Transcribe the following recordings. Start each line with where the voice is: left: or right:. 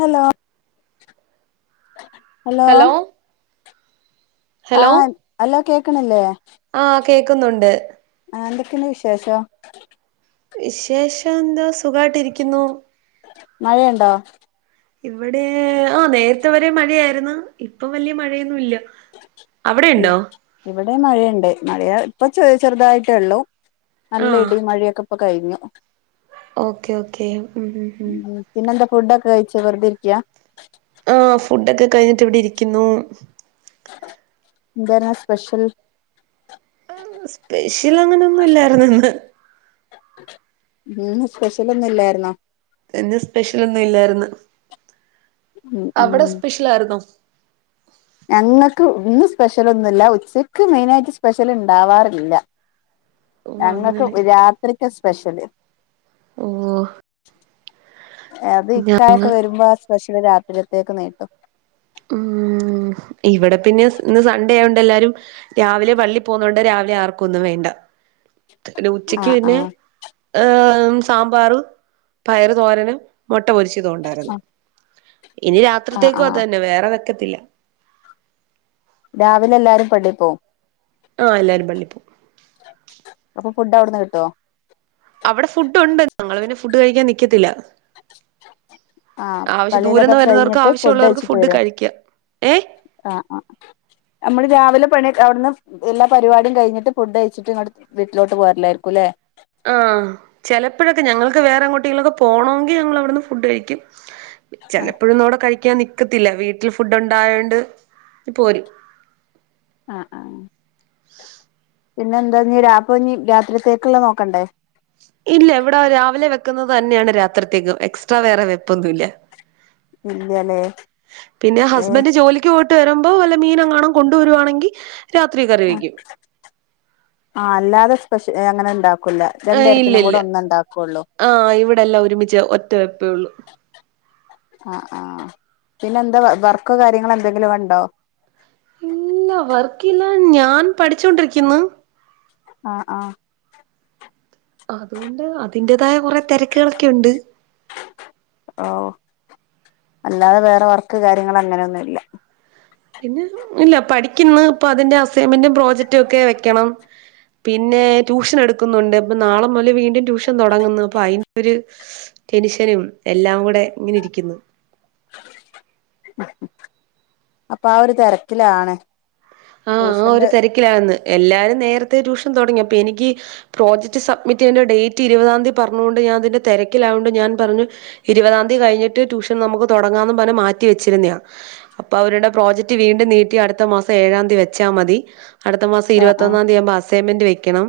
left: Hello hello
right: hello
left: ആഹ് അല്ല കേക്കണില്ലേ
right: ആഹ് കേക്കുന്നുണ്ട്
left: ആഹ് എന്തൊക്കെയ വിശേഷോ
right: വിശേഷം എന്താ സുഖയിട്ടിരിക്കുന്നു
left: മഴയുണ്ടോ
right: ഇവിടെ ആഹ് നേരത്തെ വരെ മഴയായിരുന്നു ഇപ്പൊ വലിയ മഴയൊന്നും ഇല്ല അവിടെയുണ്ടോ
left: ഇവിടെ മഴയുണ്ട് മഴയ ഇപ്പൊ ചെറിയ ചെറുതായിട്ടേ ഉള്ളു നല്ല
right: ആഹ്
left: ഇടി മഴയൊക്കെ ഇപ്പൊ കൈഞ്ഞു
right: ഓക്കെ ഓക്കെ ഉം ഉം ഉം
left: പിന്നെന്താ ഫുഡൊക്കെ കഴിച്ച വെറുത ഇരിക്ക
right: ആഹ് ഫുഡൊക്കെ കഴിഞ്ഞിട്ട് ഇവിടെ ഇരിക്കുന്നു
left: എന്തായിരുന്ന് സ്പെഷ്യൽ
right: സ്പെഷ്യൽ അങ്ങനൊന്നുല്ലാ യിരുന്ന് ഇന്ന്
left: ഇന്ന് സ്പെഷ്യലൊന്നും ഇല്ലായിരുന്നോ
right: ഇന്ന് സ്പെഷ്യലൊന്നു ഇല്ലായിരുന്ന്
left: ഉം
right: അവിടെ
left: ഉം
right: സ്പെഷ്യലായിരുന്നോ
left: ഞങ്ങക്ക് ഇന്ന് സ്പെഷ്യലൊന്നുല്ല ഉച്ചക്ക് മെയിനായിട്ട് സ്പെഷ്യൽ ഇണ്ടാവാറില്ല
right: ഓ
left: ഞങ്ങക്ക്
right: അങ്ങനെ
left: രാത്രിക്കാ സ്പെഷ്യല്
right: ഓഹ്
left: അത്
right: ഞങ്ങ
left: ഇക്കായൊക്കെ വരുമ്പോ ആഹ് സ്പെഷ്യല് രാത്രിത്തേക്ക് നീട്ടും
right: ഉം ഇവിടെ പിന്നെ ഇന്ന് സൺണ്ടേ ആയോണ്ട് എല്ലാരും രാവിലെ പള്ളി പോന്നോണ്ട് രാവിലെ ആർക്കൊന്നും വേണ്ട പിന്നെ
left: ആ
right: ഉച്ചക്ക് പിന്നെ
left: ആ
right: ഏഹ് സാമ്പാറ് പയറു തോരനും മുട്ട പൊരിച്ചതൊണ്ടായിരുന്നു ഇനി
left: ആ ആ
right: രാത്രിത്തേക്കും അത് തന്നെ വേറെ വെക്കത്തില്ല
left: രാവിലെ എല്ലാരും പള്ളിപ്പോം
right: ആഹ് എല്ലാരും പള്ളിപ്പോം
left: അപ്പൊ ഫുഡ് അവിടുന്ന് കിട്ടോ
right: അവിടെ ഫുഡ് ഉണ്ട് ഞങ്ങള് പിന്നെ ഫുഡ് കഴിക്കാൻ നിക്കത്തില്ല
left: ആ
right: ആവശ്യം
left: പള്ളിയിലതൊക്കെ
right: ദൂരന്ന് വരുന്നവർക്ക്
left: കഴിഞ്ഞിട്ട്
right: ആവശ്യമുള്ളവർക്ക് ഫുഡ് കഴിക്ക ഏഹ്
left: ആഹ് ആഹ് നമ്മള് രാവിലെ പണി അവിടുന്ന് എല്ലാ പരിപാടിയും കഴിഞ്ഞിട്ട് ഫുഡ് കഴച്ചിട്ട് ഇങ്ങട് വീട്ടിലോട്ട് പോരലായിരിക്കൂലേ
right: ആഹ് ചെലപ്പോഴൊക്കെ ഞങ്ങൾക്ക് വേറെ എങ്ങോട്ടെങ്കിലൊക്കെ പോണോങ്കി ഞങ്ങളവിടുന്ന് ഫുഡ് കഴിക്കും
left: ആ
right: ചെലപ്പോഴൊന്നും അവിടെ കഴിക്കാൻ നിക്കത്തില്ല വീട്ടിൽ ഫുഡ് ഉണ്ടായോണ്ട് പോരും
left: ആഹ് ആഹ് പിന്നെ എന്താഞ്ഞി രാപ്പൊ ഞ്ഞി രാത്രിത്തേക്കുള്ള നോക്കണ്ടേ
right: ഇല്ല ഇവിടെ രാവിലെ വെക്കുന്നത് തന്നെയാണ് രാത്രിത്തേക്കും എക്സ്ട്രാ വേറെ വെപ്പൊന്നും ഇല്ല
left: ഇല്ലല്ലേ
right: പിന്നെ
left: ഏ
right: ഹസ്ബൻഡ് ജോലി ക്ക്‌ പോയിട്ട് വരുമ്പോ വല്ല മീനെങ്ങാണം കൊണ്ടുവരുവാണെങ്കി രാത്രി കറിവെക്കും
left: ആഹ് അല്ലാതെ സ്പെഷ്യ അങ്ങനെണ്ടാ ക്കൂലാ
right: ഏഹ്
left: രണ്ടേരത്തിനും
right: ഇല്ലില്ല
left: കൂടെ ഒന്നണ്ടാക്കുള്ളൂ
right: ആഹ് ഇവിടെല്ലാം ഒരുമിച്ച് ഒറ്റ വെപ്പേ ഉള്ളൂ
left: ആഹ് ആഹ് പിന്നെ എന്താ വർക്കോ കാര്യങ്ങളോ എന്തെങ്കിലും ഉണ്ടോ
right: ഇല്ല വർക്കില്ല ഞാൻ പഠിച്ചോണ്ടിരിക്കുന്ന്
left: ആഹ് ആഹ്
right: അതുകൊണ്ട് അതിന്റേതായ കുറെ തെരക്കുകളൊക്കെ ഉണ്ട്
left: ഓഹ് അല്ലാതെ വേറെ വർക്ക് കാര്യങ്ങള് അങ്ങനെയൊന്നുല്ല
right: പിന്നെ ഇല്ല പഠിക്കുന്ന് ഇപ്പൊ അതിന്റെ അസൈൻമെന്റും പ്രോജക്ടും ഒക്കെ വെക്കണം പിന്നെ ട്യൂഷൻ എടുക്കുന്നുണ്ട് ഇപ്പൊ നാളെ മുതല് വീണ്ടും ട്യൂഷൻ തുടങ്ങുന്ന് അപ്പൊ അതിന്റൊരു ടെനുഷനും എല്ലാം കൂടെ ഇങ്ങനെ ഇരിക്കുന്ന്
left: അപ്പൊ ആഹ് ഒരു തെരക്കിലാണ്
right: ആഹ് ആഹ് ഒരു തിരക്കിലാന്ന് എല്ലാരും നേരത്തെ ട്യൂഷൻ തൊടങ്ങി അപ്പൊ എനിക്ക് പ്രോജക്ട് സബ്മിറ്റ് ചെയ്യണ്ട ഡേറ്റ് ഇരുപതാം തീയതി പറഞ്ഞോണ്ട് ഞാൻ അതിന്റെ തിരക്കിലായോണ്ട് ഞാൻ പറഞ്ഞു ഇരുപതാംതി കഴിഞ്ഞട്ട് ട്യൂഷൻ നമുക്ക് തുടങ്ങാന്ന് പറഞ്ഞ് മാറ്റി വെച്ചിരുന്നയാ അപ്പ അവര്ടെ പ്രോജെക്ട് വീണ്ടും നീട്ടി അട്ത്ത മാസം ഏഴാം ന്തി വെച്ചാ മതി അട്ത്ത മാസം
left: ആ ആ
right: ഇര്പത്തൊന്നാംന്തി ആവ്മ്പം അസൈൻമെന്റ് വെയ്ക്കെണം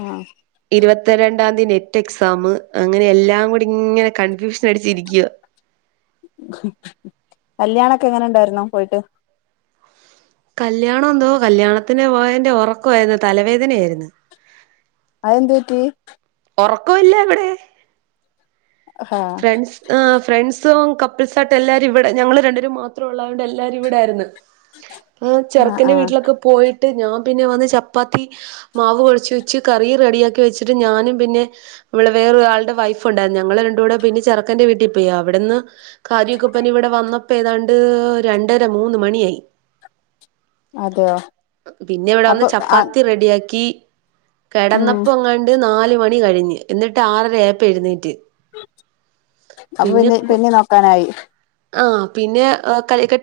left: ആ
right: ഇര്പത്ത രണ്ടാംന്തി നെറ്റെക്സാമ് അങ്ങെനെ എല്ലാം കൂടി ഇങ്ങെനെ കൺഫ്യൂഷനടിച്ചിരിക്ക്യുവാ
left: കല്യാണൊക്കെ എങ്ങെനെണ്ടായ്രുന്നു പോയ്ട്ട്
right: കല്യാണം എന്തോ കല്യാണത്തിന് പോയേന്റെ ഒറക്കവാ ഇത് തലവേദനയായ്ര്ന്ന്
left: അതെന്ത് പറ്റി
right: ഒറക്കവ്‌ല്ല ഇബടെ
left: ഹാ
right: ഫ്രണ്ട്സ് ആഹ് ഫ്രണ്ട്സും കപ്പിൾസായിട്ട് എല്ലാരും ഇവിടെ ഞങ്ങള് രണ്ടു പേരും മാത്രം ഒള്ളതോണ്ട് എല്ലാവരും ഇവിടായരുന്നു ആഹ് ചെറ്ക്കെന്റെ വീട്ടിലൊക്കെ പോയിട്ട് ഞാൻ പിന്നെ വന്ന് ചപ്പാത്തി മാവ് കുഴച്ചു വെച്ച് കറിയും റെഡിയാക്കി വെച്ചിട്ട് ഞാനും പിന്നെ ഇവെടെ വേറൊരാൾടെ വൈഫ് ഉണ്ടായ്ര്ന്നു ഞങ്ങള് രണ്ടൂ‌ടെ പിന്നെ ചെറ്ക്കെന്റെ വീട്ടി പോയി അവിട്ന്ന് കാര്യൊക്ക പ്പിന്നെ ഇവിടെ വന്ന ഇപ്പ ഏതാണ്ട് രണ്ടര മൂന്ന് മണിയായി
left: അതെയോ
right: പിന്നെ ഇവിടെ വന്ന്
left: അപ്പൊ ആഹ്
right: ചപ്പാത്തി റെഡിയാക്കി
left: ഉം
right: കെടന്നപ്പങ്ങാണ്ട് നാല് മ ണി കഴിഞ്ഞ് എന്നിട്ട് ആറര ആയപ്പം എഴ്ന്നേറ്റ്
left: അപ്പൊ പിന്നെ പിന്നെ നോക്കാനായി
right: ആഹ് പിന്നെ എഹ് ക കെ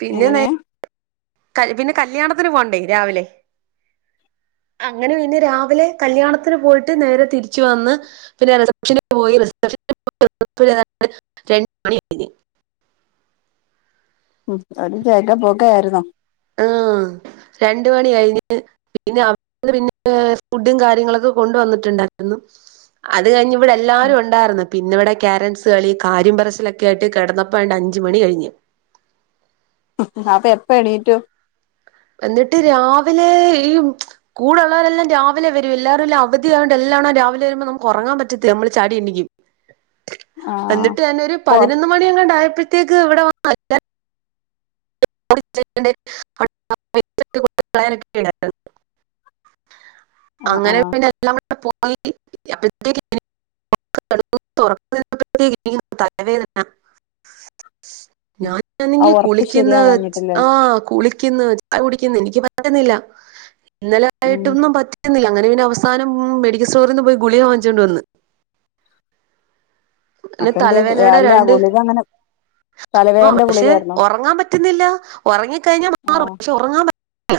right: പിന്നെ നേ
left: എങ്ങനെ
right: ക പിന്നെ കല്യാണത്തിന് പോണ്ടേ രാവിലെ അങ്ങെനെ പിന്നെ രാവിലെ കല്യാണത്തിന് പോയിട്ട് നേരെ തിരിച്ച് വന്ന് പിന്നെ റിസപ്ഷന് പോയി റിസപ്ഷന് [unintelligible] രണ്ട് മണി കഴിഞ്ഞ്
left: ഉം ഒര് ജെഗ പാെക ആയിര്ന്നോ
right: ആഹ് രണ്ട് മണി കഴിഞ്ഞ് പിന്നെ അവ പിന്നെ ഫുഡും കാര്യങ്ങളൊക്കെ കൊണ്ടുവന്നിട്ടുണ്ടായ്ര്ന്നു അത് കഴിഞ്ഞ് ഇവിടെ എല്ലാരു ഉണ്ടാര്ന്ന് പിന്നെവ്ടെ ക്യാരൻസ് കളി കര്യം പറച്ചിലൊക്കേയിട്ട് കെടന്നപ്പോ ആണ്ട് അഞ്ച് മണി കഴിഞ്ഞ്
left: ഉം അപ്പെ എപ്പം എണീറ്റു
right: എന്നിട്ട് രാവിലെ ഈ കൂടെ ഉള്ളെവരെല്ലാം രാവിലെ വെരും എല്ലാരുംലെ അവധിയായോണ്ട് എല്ലാണം രാവിലെ വരുമ്പോ നമുക്ക് ഒറങ്ങാൻ പറ്റത്തില്ല നമ്മള് ചാടി എണീക്കും
left: ആഹ്
right: എന്നിട്ട് ഞാനൊരു
left: ഓ
right: പതിനൊന്ന് മണിയെങ്ങാണ്ടായപ്പഴ്ത്തേക്ക് ഇവിടെ വ [unintelligible]
left: ആഹ്
right: അങ്ങനെ
left: ആഹ്
right: പിന്നെ എല്ലാം കൂടെ പോയി അപ്പഴ്ത്തേക്ക് [unintelligible] [unintelligible]
left: ആ
right: ഞാനാണെങ്കി
left: ഉറക്ക്
right: കുളിക്ക്ന്ന്
left: ശരിയാവാഞ്ഞിട്ടല്ലേ
right: ആഹ് ആഹ് കുളിക്ക്ന്ന് ചായ കുടിക്ക്ന്ന് എനിക്ക് പറ്റ്ന്നില്ല ഇന്നലെ
left: ഉം
right: ആയിട്ടൊന്നും പറ്റ് ന്നില്ല അങ്ങെനെ പിന്നെ അവസാനം മെഡിക്കസ്റ്റോറീന്ന് പോയി ഗുളിക വാങ്ങിച്ചോണ്ട് വന്ന്
left: അപ്പൊ എന്ത്
right: തലവേദനെടെ
left: അല്ല
right: രണ്ട്
left: ഗുളിക അങ്ങനെ
right: ആഹ്
left: തലവേദനന്റെ
right: പക്ഷെ
left: ഗുളികായിരുന്നോ
right: ഒറങ്ങാൻ പറ്റ്ന്നില്ല ഒറങ്ങിക്കഴിഞ്ഞാ മാറും
left: ആഹ്
right: ഒറങ്ങാൻ പറ്റ് ല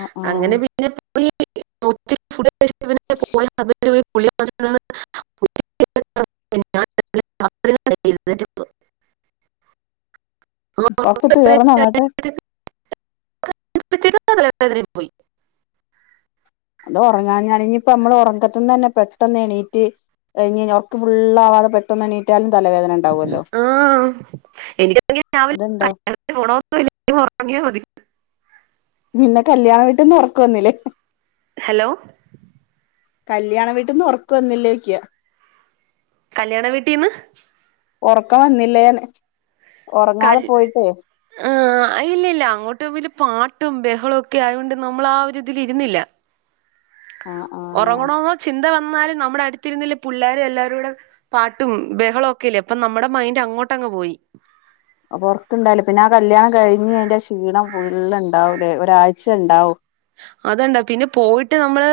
left: ആഹ്
right: അങ്ങെനെ
left: ആഹ്
right: പിന്നെ പോയി [unintelligible] [unintelligible]
left: ഒക്കെ തീർന്നങ്ങട്ട്
right: [unintelligible] പോയ്
left: അതൊറങ്ങാഞ്ഞാണ് ഞ്ഞ്പ്പം അമ്മള് ഒറക്കത്ത്ന്നെന്നെ പെട്ടെന്ന് എണീറ്റ് കഴിഞ്ഞയ്ഞ്ഞ് ഒർക്ക് ഫുള്ളാവാതെ പെട്ടെന്ന് എണീറ്റാലും തലവേദ
right: ആഹ് എനിക്കാണെങ്കി രാവിലെ
left: അതെന്താ
right: കല്യാണത്തിന് പോണോന്നുല്ല ഒറങ്ങ്യാ മതി
left: പിന്നെ കല്യാണ വീട്ട്ന്ന് ഒറക്ക് വന്നിലേ
right: ഹലോ
left: കല്യാണ വീട്ടിന്ന് ഒറ്ക്ക് വന്നില്ലേയ്ക്ക്യാ
right: കല്യാണ വീട്ടീന്ന്
left: ഉറക്കം വന്നില്ലേന്ന് ഉറങ്ങാതെ പോയിട്ടേ
right: ആഹ് ഇല്ല ഇല്ല അങ്ങോട്ടും വല് പാട്ടും ബഹളും ഒക്കെ ആയോണ്ട് നമ്മൾ ആ ഒരുതില് ഇരുന്നില്ല
left: ആഹ് ആഹ്
right: ഉറങ്ങണെന്നോ ചിന്ത വന്നാലും നമ്മുടെ അടുത്തിരുന്നില്ല പുള്ളേർ എല്ലാവരുടെ പാട്ടും ബഹളം ഒക്കെല്ലേ അപ്പൊ നമ്മുടെ മൈൻഡ് അങ്ങോട്ടങ്ങ് പോയി
left: അപ്പൊ ഉറക്കണ്ടായില്ല പിന്നെ ആ കല്യാണം കഴിഞ്ഞ് അതിന്റെ ആ ക്ഷീണം ഫുള് ഉണ്ടാവും അല്ലെ ഒരാഴ്ച ഉണ്ടാവും
right: അതണ്ടാ പിന്നെ പോയിട്ട് നമ്മള്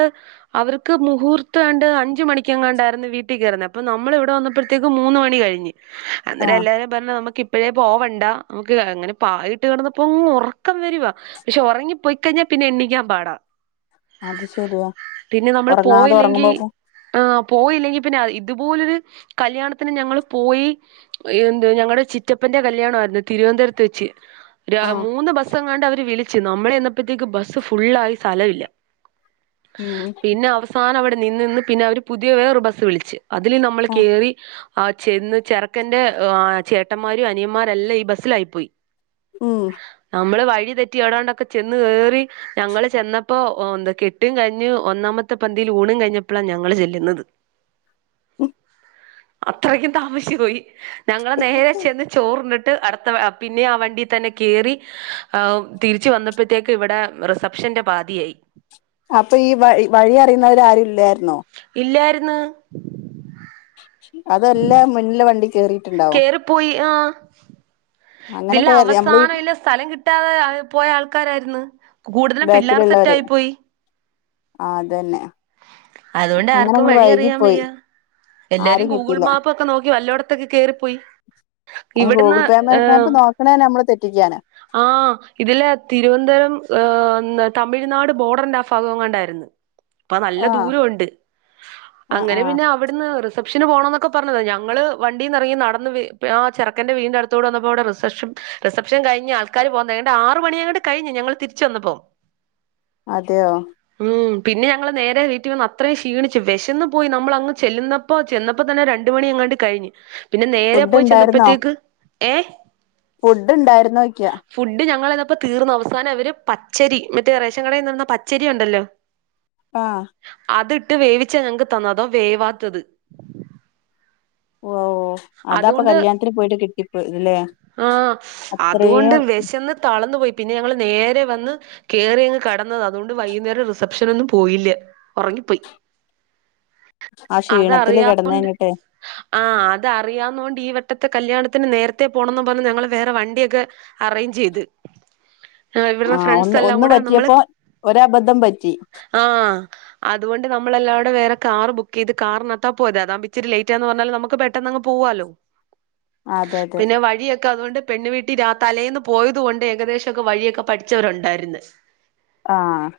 right: അവർക്ക് മുഹൂർത്തം ആണ്ട് അഞ്ച് മണിക്കങ്ങാണ്ടായിരുന്നു വീട്ടിൽ കയറുന്നത് അപ്പം നമ്മൾ ഇവിടെ വന്നപ്പോഴേക്ക് മൂന്ന് മണി കഴിഞ്ഞ്
left: ആഹ്
right: അന്നരെല്ലാരും പറഞ്ഞ് നമുക്ക് ഇപ്പഴേ പോവണ്ട നമുക്ക് അങ്ങനെ പായിട്ട് കിന്നപ്പോ അങ്ങ് ഉറക്കം വരുവാ പക്ഷെ ഉറങ്ങി പോയി കഴിഞ്ഞാൽ പിന്നെ എണ്ണിക്കാൻ പാടാ
left: അത് ശരിയാ
right: പിന്നെ നമ്മള്
left: ഉറങ്ങാതെ
right: പോയില്ലെങ്കിൽ
left: ഉറങ്ങുമ്പോ
right: ആഹ് പോയില്ലെങ്കി പിന്നെ ഇതുപോലൊരു കല്യാണത്തിന് ഞങ്ങള് പോയി എന്ത് ഞങ്ങളടെ ചിറ്റപ്പന്റെ കല്യാണമായിരുന്നു തിരുവനന്തപുരത്ത് വെച്ച്.. ര
left: ആഹ്
right: മൂന്ന് ബസ്സ് എങ്ങാട്ട് അവര് വിളിച്ച് നമ്മൾ എന്നപ്പോഴത്തേക്ക് ബസ്സ് ഫുള്ള ആയി സ്ഥലമില്ല
left: ഉം
right: പിന്നെ അവസാനം അവിടെ നിന്ന് നിന്ന് പിന്നെ അവര് പുതിയ വേറെ ഒരു ബസ്സ് വിളിച്ച്. അതില് നമ്മൾ
left: ആഹ്
right: കേറി.. ആ ചെന്ന് ചെറക്കന്റെ ആ ചേട്ടന്മാരും അനിയന്മാരല്ലാം ഈ ബസ്സിലായി പോയി..
left: ഉം.
right: നമ്മള് വഴി തെറ്റി എടാണ്ടൊക്കെ ചെന്ന് കെറി.. ഞങ്ങള് ചെന്നപ്പോ ന്താ കെട്ടും കഴിഞ്ഞ് ഒന്നാമത്തെ പന്തിയിൽ ഊണും കഴിഞ്ഞപ്പോഴാണ് ഞങ്ങള് ചെല്ലുന്നത്..
left: ഉം..
right: അത്രയ്ക്കും താമസിച്ച് പോയി ഞങ്ങൾ നേരെ ചെന്ന് ചോർന്ന്ട്ട് അടു.. പിന്നെ ആ വണ്ടിൽ തന്നെ കേറി തിരിച്ചു വന്നപ്പോഴത്തേക്ക് ഇവിടെ.. റിസപ്ഷ്ന്റെ പാതിയായി..
left: അപ്പൊ ഈ വഴി വഴി അറിയുന്നവര് ആരും ഇല്ലായിരുന്നോ..
right: ഇല്ലായ്ര്ന്ന്..
left: അതെല്ലാം മുന്നിലെ വണ്ടി കേറിയിട്ടുണ്ടാവും..
right: പോയി ആ..
left: അങ്ങനെ
right: ഇതില്ല
left: കേറി നമ്മള് ഈ
right: അവസാനം ഇല്ല സ്ഥലം കിട്ടാതെ പോയ ആൾക്കാരായിര്ന്ന്.. കൂടുതലും പിള്ളേർ
left: ബാക്കിലുള്ളവര്
right: സെറ്റായി പോയി..
left: ആ അതന്നെ..
right: അതുകൊണ്ട്
left: അങ്ങനെ
right: ആർക്കും
left: ഞങ്ങള്
right: വഴി അറിയാം
left: വൈകിപ്പോയി
right: വയ്യ എല്ലാരും
left: ആരും
right: ഗൂഗുൾ
left: കിട്ടിയില്ല
right: മാപ്പ് ഒക്കെ നോക്കി വല്ലോട ത്തക്കെ കേറി പോയി..
left: അയ്ന് ഗൂഗിൾ പേ മാപ്പ് നോക്ക്‌ണെനെ നമ്മള് തെറ്റിക്കാനാ..
right: ആഹ് ഇതില്ലെ തിരുവനന്തപുരം ഹ തമിഴ്നാട് ബോർഡറിന്റെ ഫാഗം എങ്ങാണ്ടായിരുന്ന്.. അപ്പ നല്ല
left: ആഹ്
right: ദൂരംണ്ട്
left: ആഹ്
right: അങ്ങനെ
left: ആഹ്
right: പിന്നെ അവിടുന്ന്.. റിസപ്ഷന് പോകണംന്നൊക്കെ പറഞ്ഞത ഞൾ വണ്ടീ നി ഇറങ്ങി നടന്ന് ആ ചെർകന്റെ വീടിനടുത്തോടെ വന്നപ്പോൾവിടെ റിസപ്ഷൻ.. റിസപ്ഷൻ കഴിഞ് ആൾകാർ പോന്നേ ണ്ടെ ആറ് മണിയങ്ങാണ്ട് കഴിഞ് ഞങ്ങള് തിരിച്ച വന്നപ്പോ..
left: അതെയോ..
right: ഉം പിന്നെ ഞങ്ങള് നേരെ വീട്ടി.. ന്ന് അത്രയും ക്ഷീണിച്ച് വിശന്ന് പോയി നമ്മൾ അങ് ചെല്ലുന്നപ്പോ ചെന്നപ്പോ തന്നെ രണ്ട മണി അങ്ങാണ്ട് കഴിഞ്.. പിന്നെ നേരെ
left: ഫുഡ്
right: പോയി
left: ഇണ്ടായിരുന്നോ
right: ചെന്നപ്പോത്തേക്ക് ഏ..
left: ഫുഡ് ഉണ്ടായിരുന്നൊ യ്ക്യ..
right: ഫുഡ് ഞങ്ങൾന്നപ്പോ തീർന്നു അവസാനം അവര് പച്ചരി മറ്റേ റേഷൻ കാടെന്ന് തന്ന പച്ചരി ഉണ്ടല്ലോ..
left: ആ..
right: അതിട്ട് വേവിച്ച ഞങ്ങക്ക് തന്നത് അതോ വേവാത്തത്..
left: ഓ അതാ പ്പൊ കല്യാണത്തിന് പോയിട്ട് കിട്ടിപ്പോ ഇല്ലെ..
right: ആഹ് അതുകൊണ്ട് വിശെന്ന് തളന്നു പോയി.. പിന്നെ ഞങ്ങള് നേരെ വന്ന് കെറി അങ്ങ് കെടന്നതാ അതുകൊണ്ട് വൈകുന്നേരം റിസപ്ഷൻ ഒന്നും പോയില്ല ഉറങ്ങിപ്പോയി
left: ആഹ് ക്ഷീണത്തില്
right: അതറിയാ
left: കിടന്ന കഞ്ഞിട്ടെ
right: ആഹ് അത് അറിയാവന്നുകൊണ്ട് ഈ വട്ടത്തെ കല്യാണത്തിന് നേരത്തെ പോണംന്ന് പറഞ്ഞഞ് ഞങ്ങള് വേറെ വണ്ടിയൊക്കെ അറേഞ്ച് ചെയ്ത് ഇവരുടെ
left: ആഹ്
right: ഫ്രണ്ട്സ്
left: ഒന്ന്
right: എല്ലാം
left: ഒന്ന്
right: കൂടെ നമ്മള്
left: പറ്റിയപ്പോ ഒര ബദ്ധം പറ്റി
right: ആഹ് അതുകൊണ്ട് നമ്മൾ എല്ലവിടെ വേറെ കാർ ബുക്ക് ചെയ്ത് കാറിനകത്താ പോയത് അതാ ഇിച്ചിരി ലേറ്റാന്ന് പറഞ്ഞാൽ നമുക്ക് പെട്ടന്ന് അങ് പോവാലോ
left: അതെ അതെ
right: പിന്നെ വഴിയെക്കെ അതുകൊണ്ട് പെണ്ണു വീട്ടിൽ തലേന്ന് പോയത് കൊണ്ട് ഏകദേശംക്കെ വഴിയൊക്കെ പഠിച്ചവരുണ്ടായിരുന്ന്
left: ആഹ്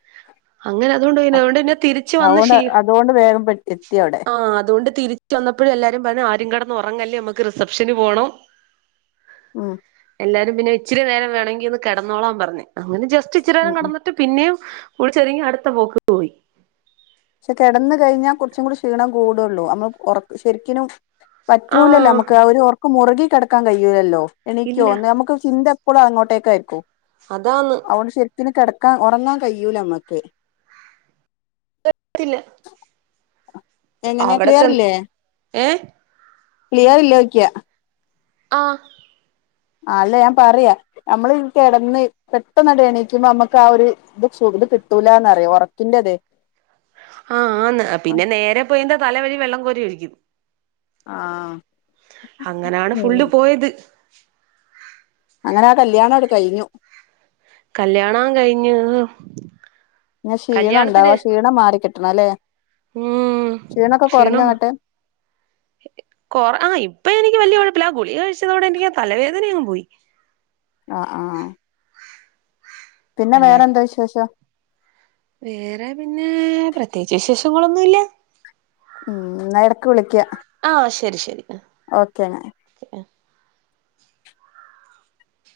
right: അങ്ങനെ അതൊണ്ട് പിന്നെ അതുകൊണ്ട് പിന്നെ തിരിച്ച് വന്ന
left: അതുകൊണ്ട്
right: ക്ഷി
left: അതുകൊണ്ട് വേഗം എത്തി അവിടെ
right: അതുകൊണ്ട് തിരി ചന്നപ്പോഴും എല്ലാരും പറഞ്ഞ ആരും കെടന്ന് ഉറങ്ങല്ലേ നമ്മുക്ക് റിസപ്ഷന് പോണം
left: ആഹ്
right: എല്ലാരും പിന്നെ ഇിച്ചിരി നേരം വേനെങ്കിൽ ഒന്ന് കിടന്നോളാൻ പറഞ് അങ്ങനെ ജസ്റ്റ് ഇച്ചിരി
left: ഉം
right: നേരം
left: ഉം
right: കെടന്നിട്ട്. പിന്നെയും കുളിച്ച് ഒരുങ്ങി അടുത്ത പോക്ക് പോയി.
left: പക്ഷെ കെടന്ന് കഴിഞ്ഞാൽ കുറച്ചും കൂടി ക്ഷീണം കൂടുള്ളൂ നമ്മള് ഉറ ശരിക്കിനും. പറ്റൂലല്ലോ
right: ആഹ്
left: ന്നമ്മക്ക ഒരുഒർക്ക് മുറുകി കെടക്കാൻ കഴിയൂലല്ലോ
right: ഇല്ല
left: എനിക്കോന്ന് നമുക്ക് ചിന്ത. ഇപ്പോളും അങ്ങോട്ടേക്കായിരിക്കും.
right: അതാണ്.
left: അതൊണ്ട് ശെരിക്കുനും കിടക്കാൻ ഉറങ്ങാൻ കഴിയൂല നമ്മക്ക്.
right: [inaudible]
left: [inaudible] എങ്ങനെ
right: അവിടെ ചെന്ന്
left: ക്ലിയറില്ലേ?
right: ഏഹ്
left: ക്ലിയറില്ലേയ്ക്ക്യ.
right: ആഹ്
left: ആല്ല ഞാൻ പറയാ നമ്മള് കിടന്ന് പെട്ടെന്ന് എണീക്കുമ്പോ നമ്മക്ക് ആഹ് ഒരു. [unintelligible] ഇത് കിട്ടൂലാന്നറിയ ഒറക്കിൻ്റെതെ
right: ആഹ് ആന്ന് പിന്നെ നേരെ പോയിന്ത തല വഴി വെള്ളം കോരിഒഴിക്കും.
left: ആഹ്
right: അങ്ങനാണ്
left: ഉം
right: ഫുള്ള് പോയത്.
left: അങ്ങനെ ആഹ് കല്യാണാണ്ട് കഴിഞ്ഞു.
right: കല്യാണാ കഴിഞ്.
left: ഞ ക്ഷീണം ഉണ്ടാവും ആഹ് ക്ഷീണം മാറിക്കിട്ടണല്ലേ?
right: ഉം ക്ഷീണം ആഹ് ഇപ്പൊ എനിക്ക് വലിയ കൊഴപ്പയില്ല ഗുളി കഴിച്ചതോടെ എനിക്ക് തലവേദന അങ്ങ് പോയി
left: ആഹ് ആഹ് ആഹ് പിന്നെ
right: അല്ലാതെ
left: വേറെന്താ വിശേഷം?
right: വേറെ പിന്നെ പ്രത്യേകിച്ച് വിശേഷങ്ങളൊന്നുമില്ല.
left: ഉം എന്നാ എടക്ക് വിളിക്യ.
right: ആഹ്ശരി ശരി
left: ഓക്കെ എന്ന